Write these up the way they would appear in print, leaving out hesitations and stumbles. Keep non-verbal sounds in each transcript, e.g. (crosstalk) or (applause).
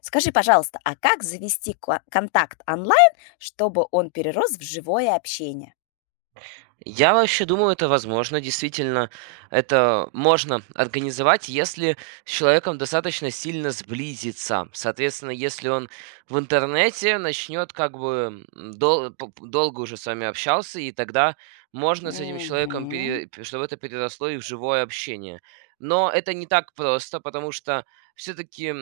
Скажи, пожалуйста, а как завести контакт онлайн, чтобы он перерос в живое общение? Я вообще думаю, это возможно. Действительно, это можно организовать, если с человеком достаточно сильно сблизиться. Соответственно, если он в интернете начнет как бы долго уже с вами общался, и тогда можно с этим человеком Мгм. Чтобы это переросло и в живое общение. Но это не так просто, потому что все-таки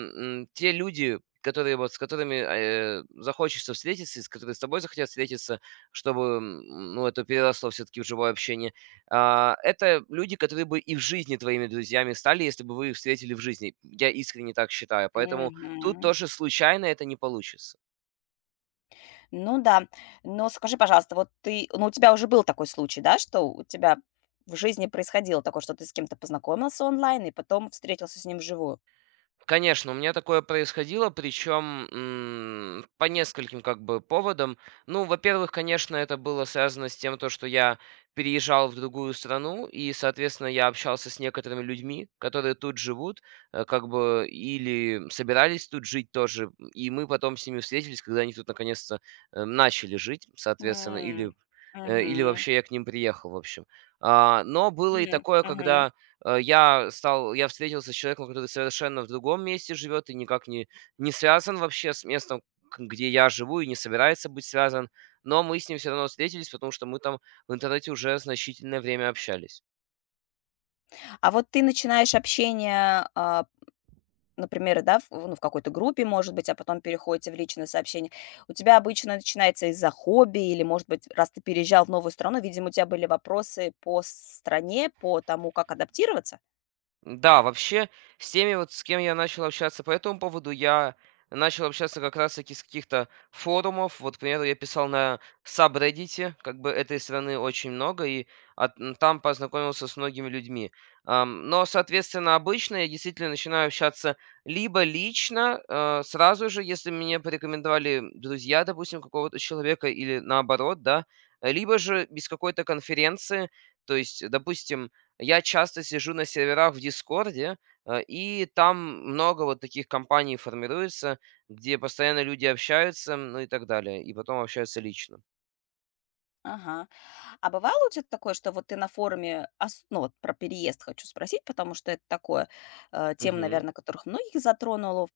те люди, которые вот с которыми захочется встретиться, и с которыми с тобой захотят встретиться, чтобы, ну, это переросло все-таки в живое общение. Это люди, которые бы и в жизни твоими друзьями стали, если бы вы их встретили в жизни. Я искренне так считаю. Поэтому тут Мгм. тоже случайно это не получится. Ну да. Но скажи, пожалуйста, вот ты, ну у тебя уже был такой случай, да, что у тебя в жизни происходило такое, что ты с кем-то познакомился онлайн и потом встретился с ним вживую? Конечно, у меня такое происходило, причем по нескольким как бы поводам. Ну, во-первых, конечно, это было связано с тем, что я переезжал в другую страну, и, соответственно, я общался с некоторыми людьми, которые тут живут, как бы, или собирались тут жить тоже, и мы потом с ними встретились, когда они тут наконец-то начали жить, соответственно, М, или мгм, вообще я к ним приехал, в общем. Но было и такое, мгм. когда я встретился с человеком, который совершенно в другом месте живет и никак не связан вообще с местом, к где я живу, и не собирается быть связан. Но мы с ним все равно встретились, потому что мы там в интернете уже значительное время общались. А вот ты начинаешь общение например, да, ну, в какой-то группе, может быть, а потом переходите в личное сообщение. У тебя обычно начинается из-за хобби или, может быть, раз ты переезжал в новую страну, видимо, у тебя были вопросы по стране, по тому, как адаптироваться? Да, вообще, с кем я начал общаться по этому поводу, я начал общаться как раз-таки с каких-то форумов. Вот, к примеру, я писал на сабреддите, как бы, этой страны очень много, и там познакомился с многими людьми. Но, соответственно, обычно я действительно начинаю общаться либо лично, сразу же, если мне порекомендовали друзья, допустим, какого-то человека, или наоборот, да, либо же без какой-то конференции, то есть, допустим, я часто сижу на серверах в Дискорде, и там много вот таких компаний формируется, где постоянно люди общаются, ну и так далее, и потом общаются лично. Ага. А бывало у тебя такое, что вот ты на форуме, ну вот про переезд хочу спросить, потому что это такое тема, Мгм. наверное, которых многих затронуло.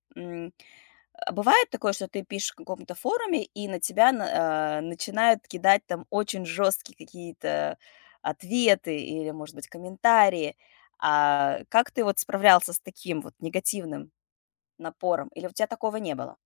А бывает такое, что ты пишешь в каком-то форуме, и на тебя начинают кидать там очень жесткие какие-то ответы или, может быть, комментарии. А как ты вот справлялся с таким вот негативным напором? Или у тебя такого не было?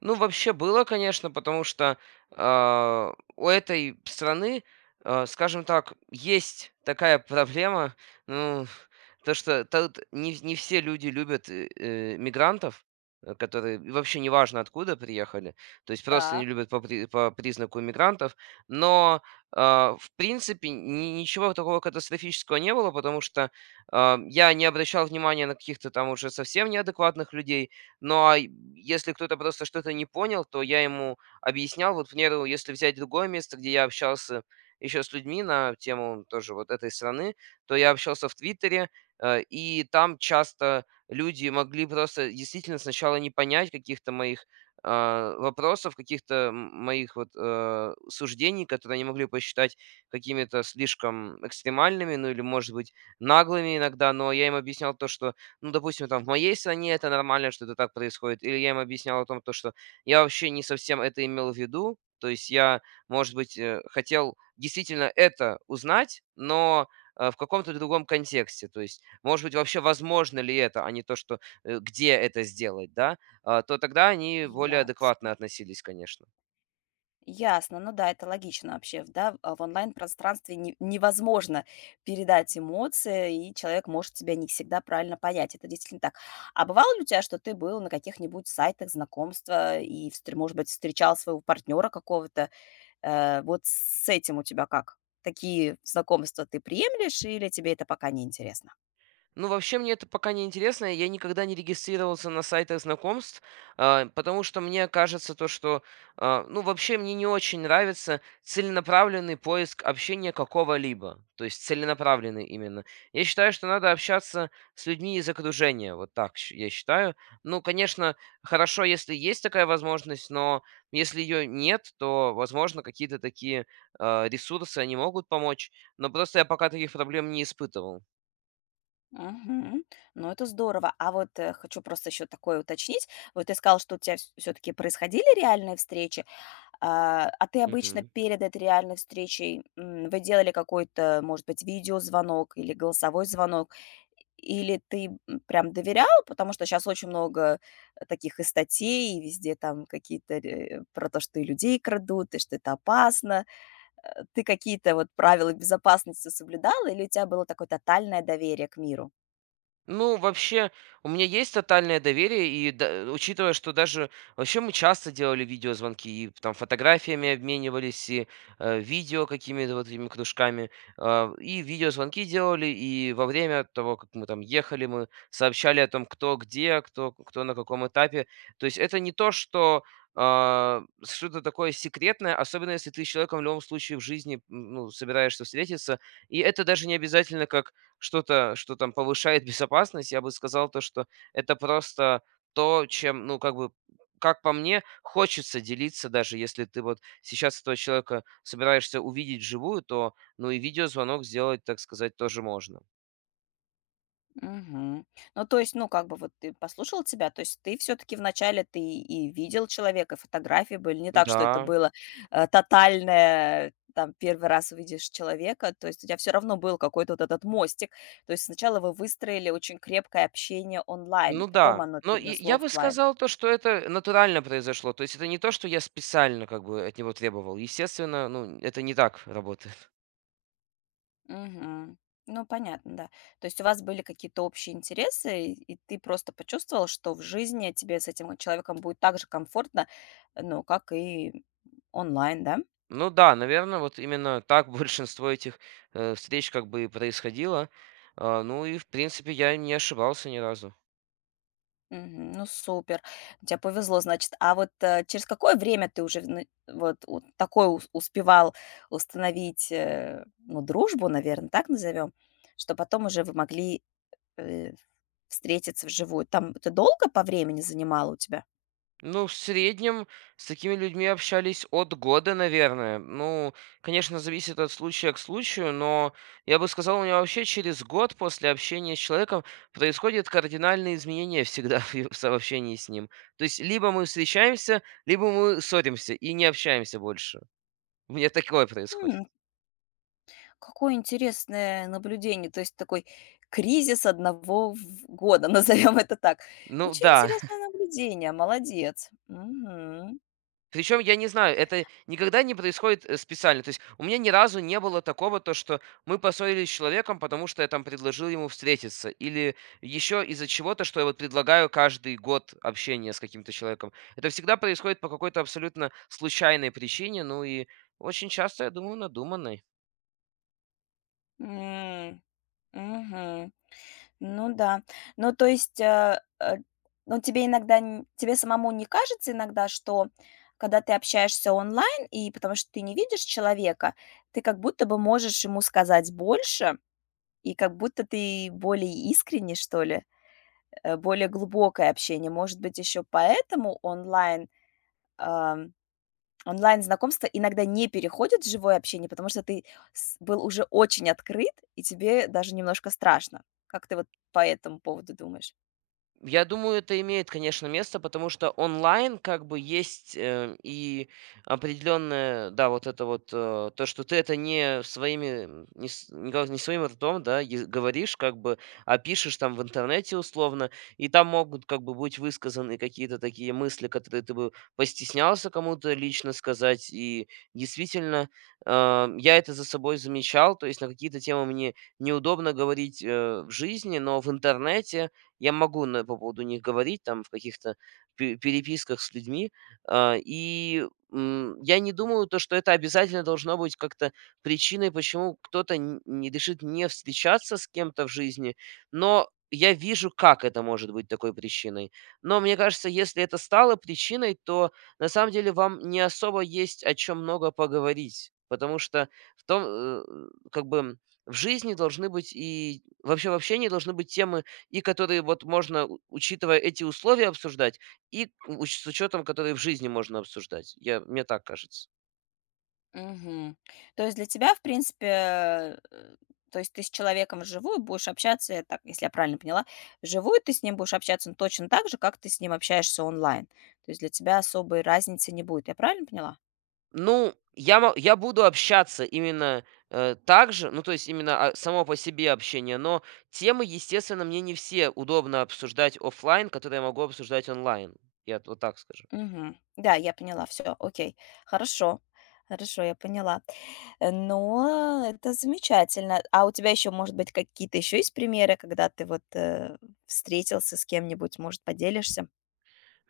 Ну, вообще было, конечно, потому что у этой страны, скажем так, есть такая проблема, ну, (laughs) то, что тут не все люди любят мигрантов, которые и вообще неважно откуда приехали, то есть просто не Так, любят по признаку мигрантов, но в принципе ничего такого катастрофического не было, потому что я не обращал внимания на каких-то там уже совсем неадекватных людей, но если кто-то просто что-то не понял, то я ему объяснял. Вот, к примеру, если взять другое место, где я общался еще с людьми на тему тоже вот этой страны, то я общался в Твиттере, и там часто люди могли просто действительно сначала не понять каких-то моих вопросов, каких-то моих вот суждений, которые они могли посчитать какими-то слишком экстремальными, ну или, может быть, наглыми иногда, но я им объяснял то, что, ну, допустим, там в моей стране это нормально, что это так происходит. Или я им объяснял о том, то, что я вообще не совсем это имел в виду. То есть я, может быть, хотел действительно это узнать, но в каком-то другом контексте. То есть, может быть, вообще возможно ли это, а не то, что где это сделать, да? А, То Тогда они более ясно. адекватно относились, конечно. Ясно, ну да, это логично вообще, да, в онлайн-пространстве не невозможно передать эмоции, и человек может тебя не всегда правильно понять, это действительно так. А бывало ли у тебя, что ты был на каких-нибудь сайтах знакомства и, встр может быть, встречал своего партнера какого-то? Э, вот с этим у тебя как? Такие знакомства ты приемлешь или тебе это пока не интересно? Ну, вообще, мне это пока не интересно. Я никогда не регистрировался на сайтах знакомств, потому что мне кажется то, что, ну, вообще мне не очень нравится целенаправленный поиск общения какого-либо. То есть целенаправленный именно. Я считаю, что надо общаться с людьми из окружения. Вот так я считаю. Ну, конечно, хорошо, если есть такая возможность, но если ее нет, то, возможно, какие-то такие ресурсы, они могут помочь. Но просто я пока таких проблем не испытывал. Мгм. Ну, это здорово. А вот, хочу просто еще такое уточнить. Вот ты сказал, что у тебя все-таки происходили реальные встречи. А ты обычно Мгм. перед этой реальной встречей, вы делали какой-то, может быть, видеозвонок или голосовой звонок? Или ты прям доверял, потому что сейчас очень много таких и статей, и везде там какие-то про то, что и людей крадут, и что это опасно. Э, ты какие-то вот правила безопасности соблюдал, или у тебя было такое тотальное доверие к миру? Ну, вообще, у меня есть тотальное доверие, и да, учитывая, что даже вообще мы часто делали видеозвонки, и там фотографиями обменивались, и видео какими-то вот этими кружками, и видеозвонки делали, и во время того, как мы там ехали, мы сообщали о том, кто где, кто на каком этапе. То есть это не то, что что-то такое секретное, особенно если ты с человеком в любом случае в жизни ну, собираешься встретиться. И это даже не обязательно как что-то, что там повышает безопасность, я бы сказал то, что это просто то, чем, ну, как бы, как по мне, хочется делиться, даже если ты вот сейчас этого человека собираешься увидеть вживую, то, ну, и видеозвонок сделать, так сказать, тоже можно. Мгм. Ну, то есть, ну, как бы вот ты послушал тебя, то есть ты все-таки вначале ты и видел человека, и фотографии были, не так, что это Да. было тотальное, там, первый раз увидишь человека, то есть у тебя все равно был какой-то вот этот мостик, то есть сначала вы выстроили очень крепкое общение онлайн, и Ну потом да. оно Но и переросло я бы оффлайн. сказал то, что это натурально произошло. То есть это не то, что я специально как бы от него требовал. Естественно, ну, это не так работает. Мгм. Ну, понятно, да. То есть у вас были какие-то общие интересы, и ты просто почувствовал, что в жизни тебе с этим человеком будет так же комфортно, ну, как и онлайн, да? Ну да, наверное, вот именно так (laughs) большинство этих, встреч, как бы, и происходило. Ну и, в принципе, я не ошибался ни разу. Мгм. Ну, супер. Тебе повезло, значит. А вот через какое время ты уже вот такое успевал установить, ну, дружбу, наверное, так назовем, что потом уже вы могли э, встретиться вживую? Там это долго по времени занимало у тебя? Ну, в среднем с такими людьми общались от года, наверное. Ну, конечно, зависит от случая к случаю, но я бы сказал, у меня вообще через год после общения с человеком происходят кардинальные изменения всегда (laughs) в общении с ним. То есть либо мы встречаемся, либо мы ссоримся и не общаемся больше. У меня такое происходит. Какое интересное наблюдение, то есть такой кризис одного в года, (laughs) назовем это так. Ну Очень да. интересное наблюдение, молодец. Мгм. Причем, я не знаю, это никогда не происходит специально. То есть у меня ни разу не было такого, то что мы поссорились с человеком, потому что я там предложил ему встретиться, или еще из-за чего-то, что я вот предлагаю каждый год общение с каким-то человеком. Это всегда происходит по какой-то абсолютно случайной причине, ну и очень часто, я думаю, надуманной. М, мгм. Ну да. Ну, то есть, ну, тебе иногда н тебе самому не кажется иногда, что когда ты общаешься онлайн, и потому что ты не видишь человека, ты как будто бы можешь ему сказать больше, и как будто ты более искренне что ли? Более глубокое общение. Может быть, еще поэтому онлайн, ам, онлайн-знакомства иногда не переходят в живое общение, потому что ты с был уже очень открыт, и тебе даже немножко страшно. Как ты вот по этому поводу думаешь? Я думаю, это имеет, конечно, место, потому что онлайн, как бы, есть и определенное, да, вот это вот, то, что ты это не своими, м, не, с- не гов- не своим ртом, да, говоришь, как бы, а пишешь там в интернете условно, и там могут, как бы, быть высказаны какие-то такие мысли, которые ты бы постеснялся кому-то лично сказать, и действительно, я это за собой замечал, то есть на какие-то темы мне неудобно говорить в жизни, но в интернете я могу на по поводу них говорить там в каких-то пе переписках с людьми, и, я не думаю, то что это обязательно должно быть как-то причиной, почему кто-то н не решит не встречаться с кем-то в жизни, но я вижу, как это может быть такой причиной. Но мне кажется, если это стало причиной, то на самом деле вам не особо есть о чем много поговорить, потому что в том, э, как бы в жизни должны быть и вообще в общении должны быть темы, и которые вот можно, учитывая эти условия, обсуждать, и с учетом, которые в жизни можно обсуждать. Мне так кажется. Мгм. То есть для тебя, в принципе, то есть ты с человеком вживую будешь общаться, я так, если я правильно поняла, вживую ты с ним будешь общаться ну, точно так же, как ты с ним общаешься онлайн. То есть для тебя особой разницы не будет. Я правильно поняла? Ну, я, я буду общаться именно так же, ну, то есть именно само по себе общение, но темы, естественно, мне не все удобно обсуждать оффлайн, которые я могу обсуждать онлайн. Вот так скажу. Мгм. Да, я поняла, все окей. Хорошо, хорошо, я поняла. Э, но это замечательно. А у тебя еще может быть, какие-то еще есть примеры, когда ты вот, встретился с кем-нибудь, может, поделишься?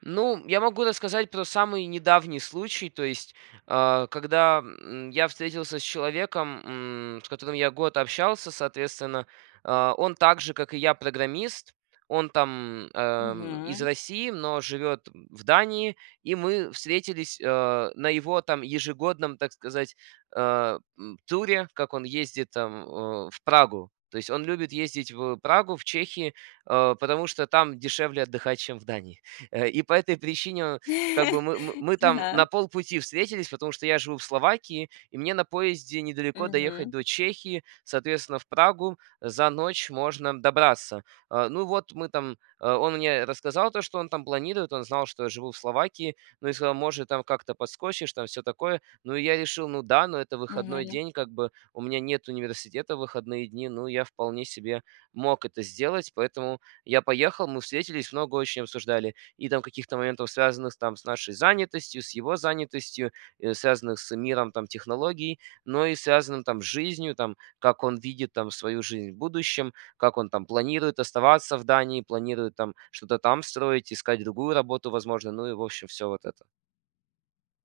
Ну, я могу рассказать про самый недавний случай, то есть когда, я встретился с человеком, с которым я год общался, соответственно, он так же, как и я, программист. Он там, из Мгм. России, но живет в Дании, и мы встретились, на его там ежегодном, так сказать, туре, как он ездит там, в Прагу. То есть он любит ездить в Прагу, в Чехии, потому что там дешевле отдыхать, чем в Дании. И по этой причине, как бы, мы мы (laughs) мы там Ага. на полпути встретились, потому что я живу в Словакии, и мне на поезде недалеко доехать Мгм. до Чехии, соответственно, в Прагу за ночь можно добраться. Ну вот, он мне рассказал то, что он там планирует, он знал, что я живу в Словакии, ну и сказал: «Может, там как-то подскочишь, там все такое». Ну и я решил: «Ну да, но это выходной Мгм. день, как бы у меня нет университета в выходные дни». Ну, я вполне себе мог это сделать, поэтому я поехал, мы встретились, много очень обсуждали и там каких-то моментов, связанных там с нашей занятостью, с его занятостью, связанных с миром там технологий, но и связанным там с жизнью, там как он видит там свою жизнь в будущем, как он там планирует оставаться в Дании, планирует там что-то там строить, искать другую работу, возможно, ну и в общем все вот это.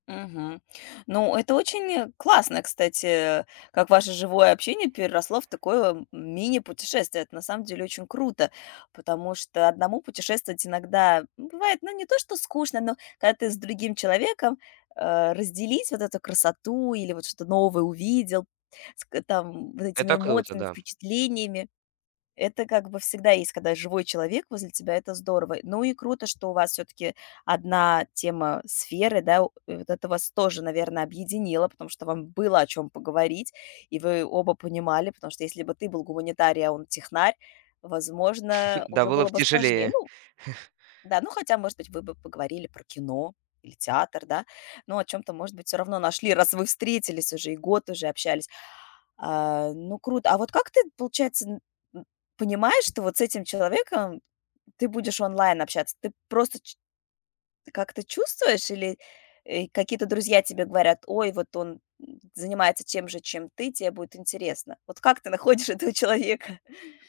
Мгм. Ну, это очень, классно, кстати, как ваше живое общение переросло в такое, мини-путешествие. Это на самом деле очень круто, потому что одному путешествовать иногда ну, бывает, ну, не то что скучно, но когда ты с другим человеком, разделить вот эту красоту или вот что-то новое увидел, ск там, вот этими Это круто, эмоциями, да. впечатлениями это как бы всегда есть, когда живой человек возле тебя, это здорово. Ну и круто, что у вас все-таки одна тема сферы, да, и вот это вас тоже, наверное, объединило, потому что вам было о чем поговорить, и вы оба понимали, потому что если бы ты был гуманитарий, а он технарь, возможно, (laughs) Да, уже было было бы бы сложнее. тяжелее. Ну, да, ну хотя, может быть, вы бы поговорили про кино или театр, да, но о чем-то, может быть, все равно нашли, раз вы встретились уже и год уже общались. А, ну, круто. А вот как ты, получается, н н понимаешь, что вот с этим человеком ты будешь онлайн общаться? Ты просто ч как-то чувствуешь или, какие-то друзья тебе говорят: "Ой, вот он, занимается тем же, чем ты, тебе будет интересно". Вот как ты находишь (laughs) этого человека?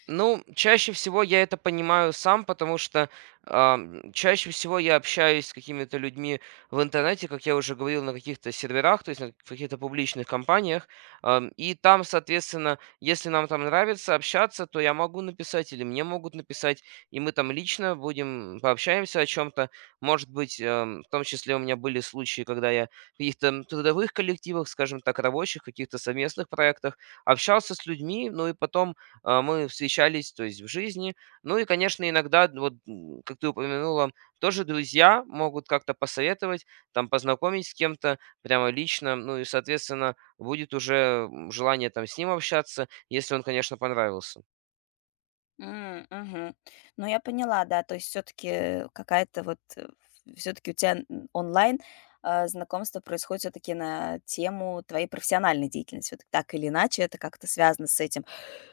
Ну, чаще всего я это понимаю сам, потому что чаще всего я общаюсь с какими-то людьми в интернете, как я уже говорил, на каких-то серверах, то есть на каких-то публичных компаниях. И там, соответственно, если нам там нравится общаться, то я могу написать или мне могут написать, и мы там лично будем пообщаемся о чем-то. Может быть, в том числе у меня были случаи, когда я в каких-то трудовых коллективах, скажем так, рабочих, каких-то совместных проектах общался с людьми, ну и потом мы встречались, то есть в жизни. Ну и, конечно, иногда, вот, как ты упомянула, тоже друзья могут как-то посоветовать, там, познакомить с кем-то прямо лично, ну и, соответственно, будет уже желание там с ним общаться, если он, конечно, понравился. Мгм. Ну, я поняла, да. То есть все таки какая-то вот, все таки у тебя н онлайн, знакомство происходит все таки на тему твоей профессиональной деятельности. Вот так или иначе это как-то связано с этим.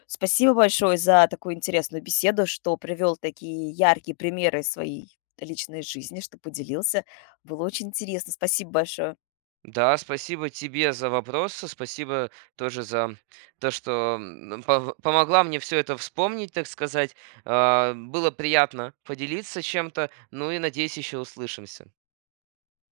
Спасибо большое за такую интересную беседу, что привел такие яркие примеры из своей личной жизни, что поделился. Было очень интересно. Спасибо большое. Да, спасибо тебе за вопросы, спасибо тоже за то, что помогла мне все это вспомнить, так сказать. Было приятно поделиться чем-то, ну и надеюсь, еще услышимся.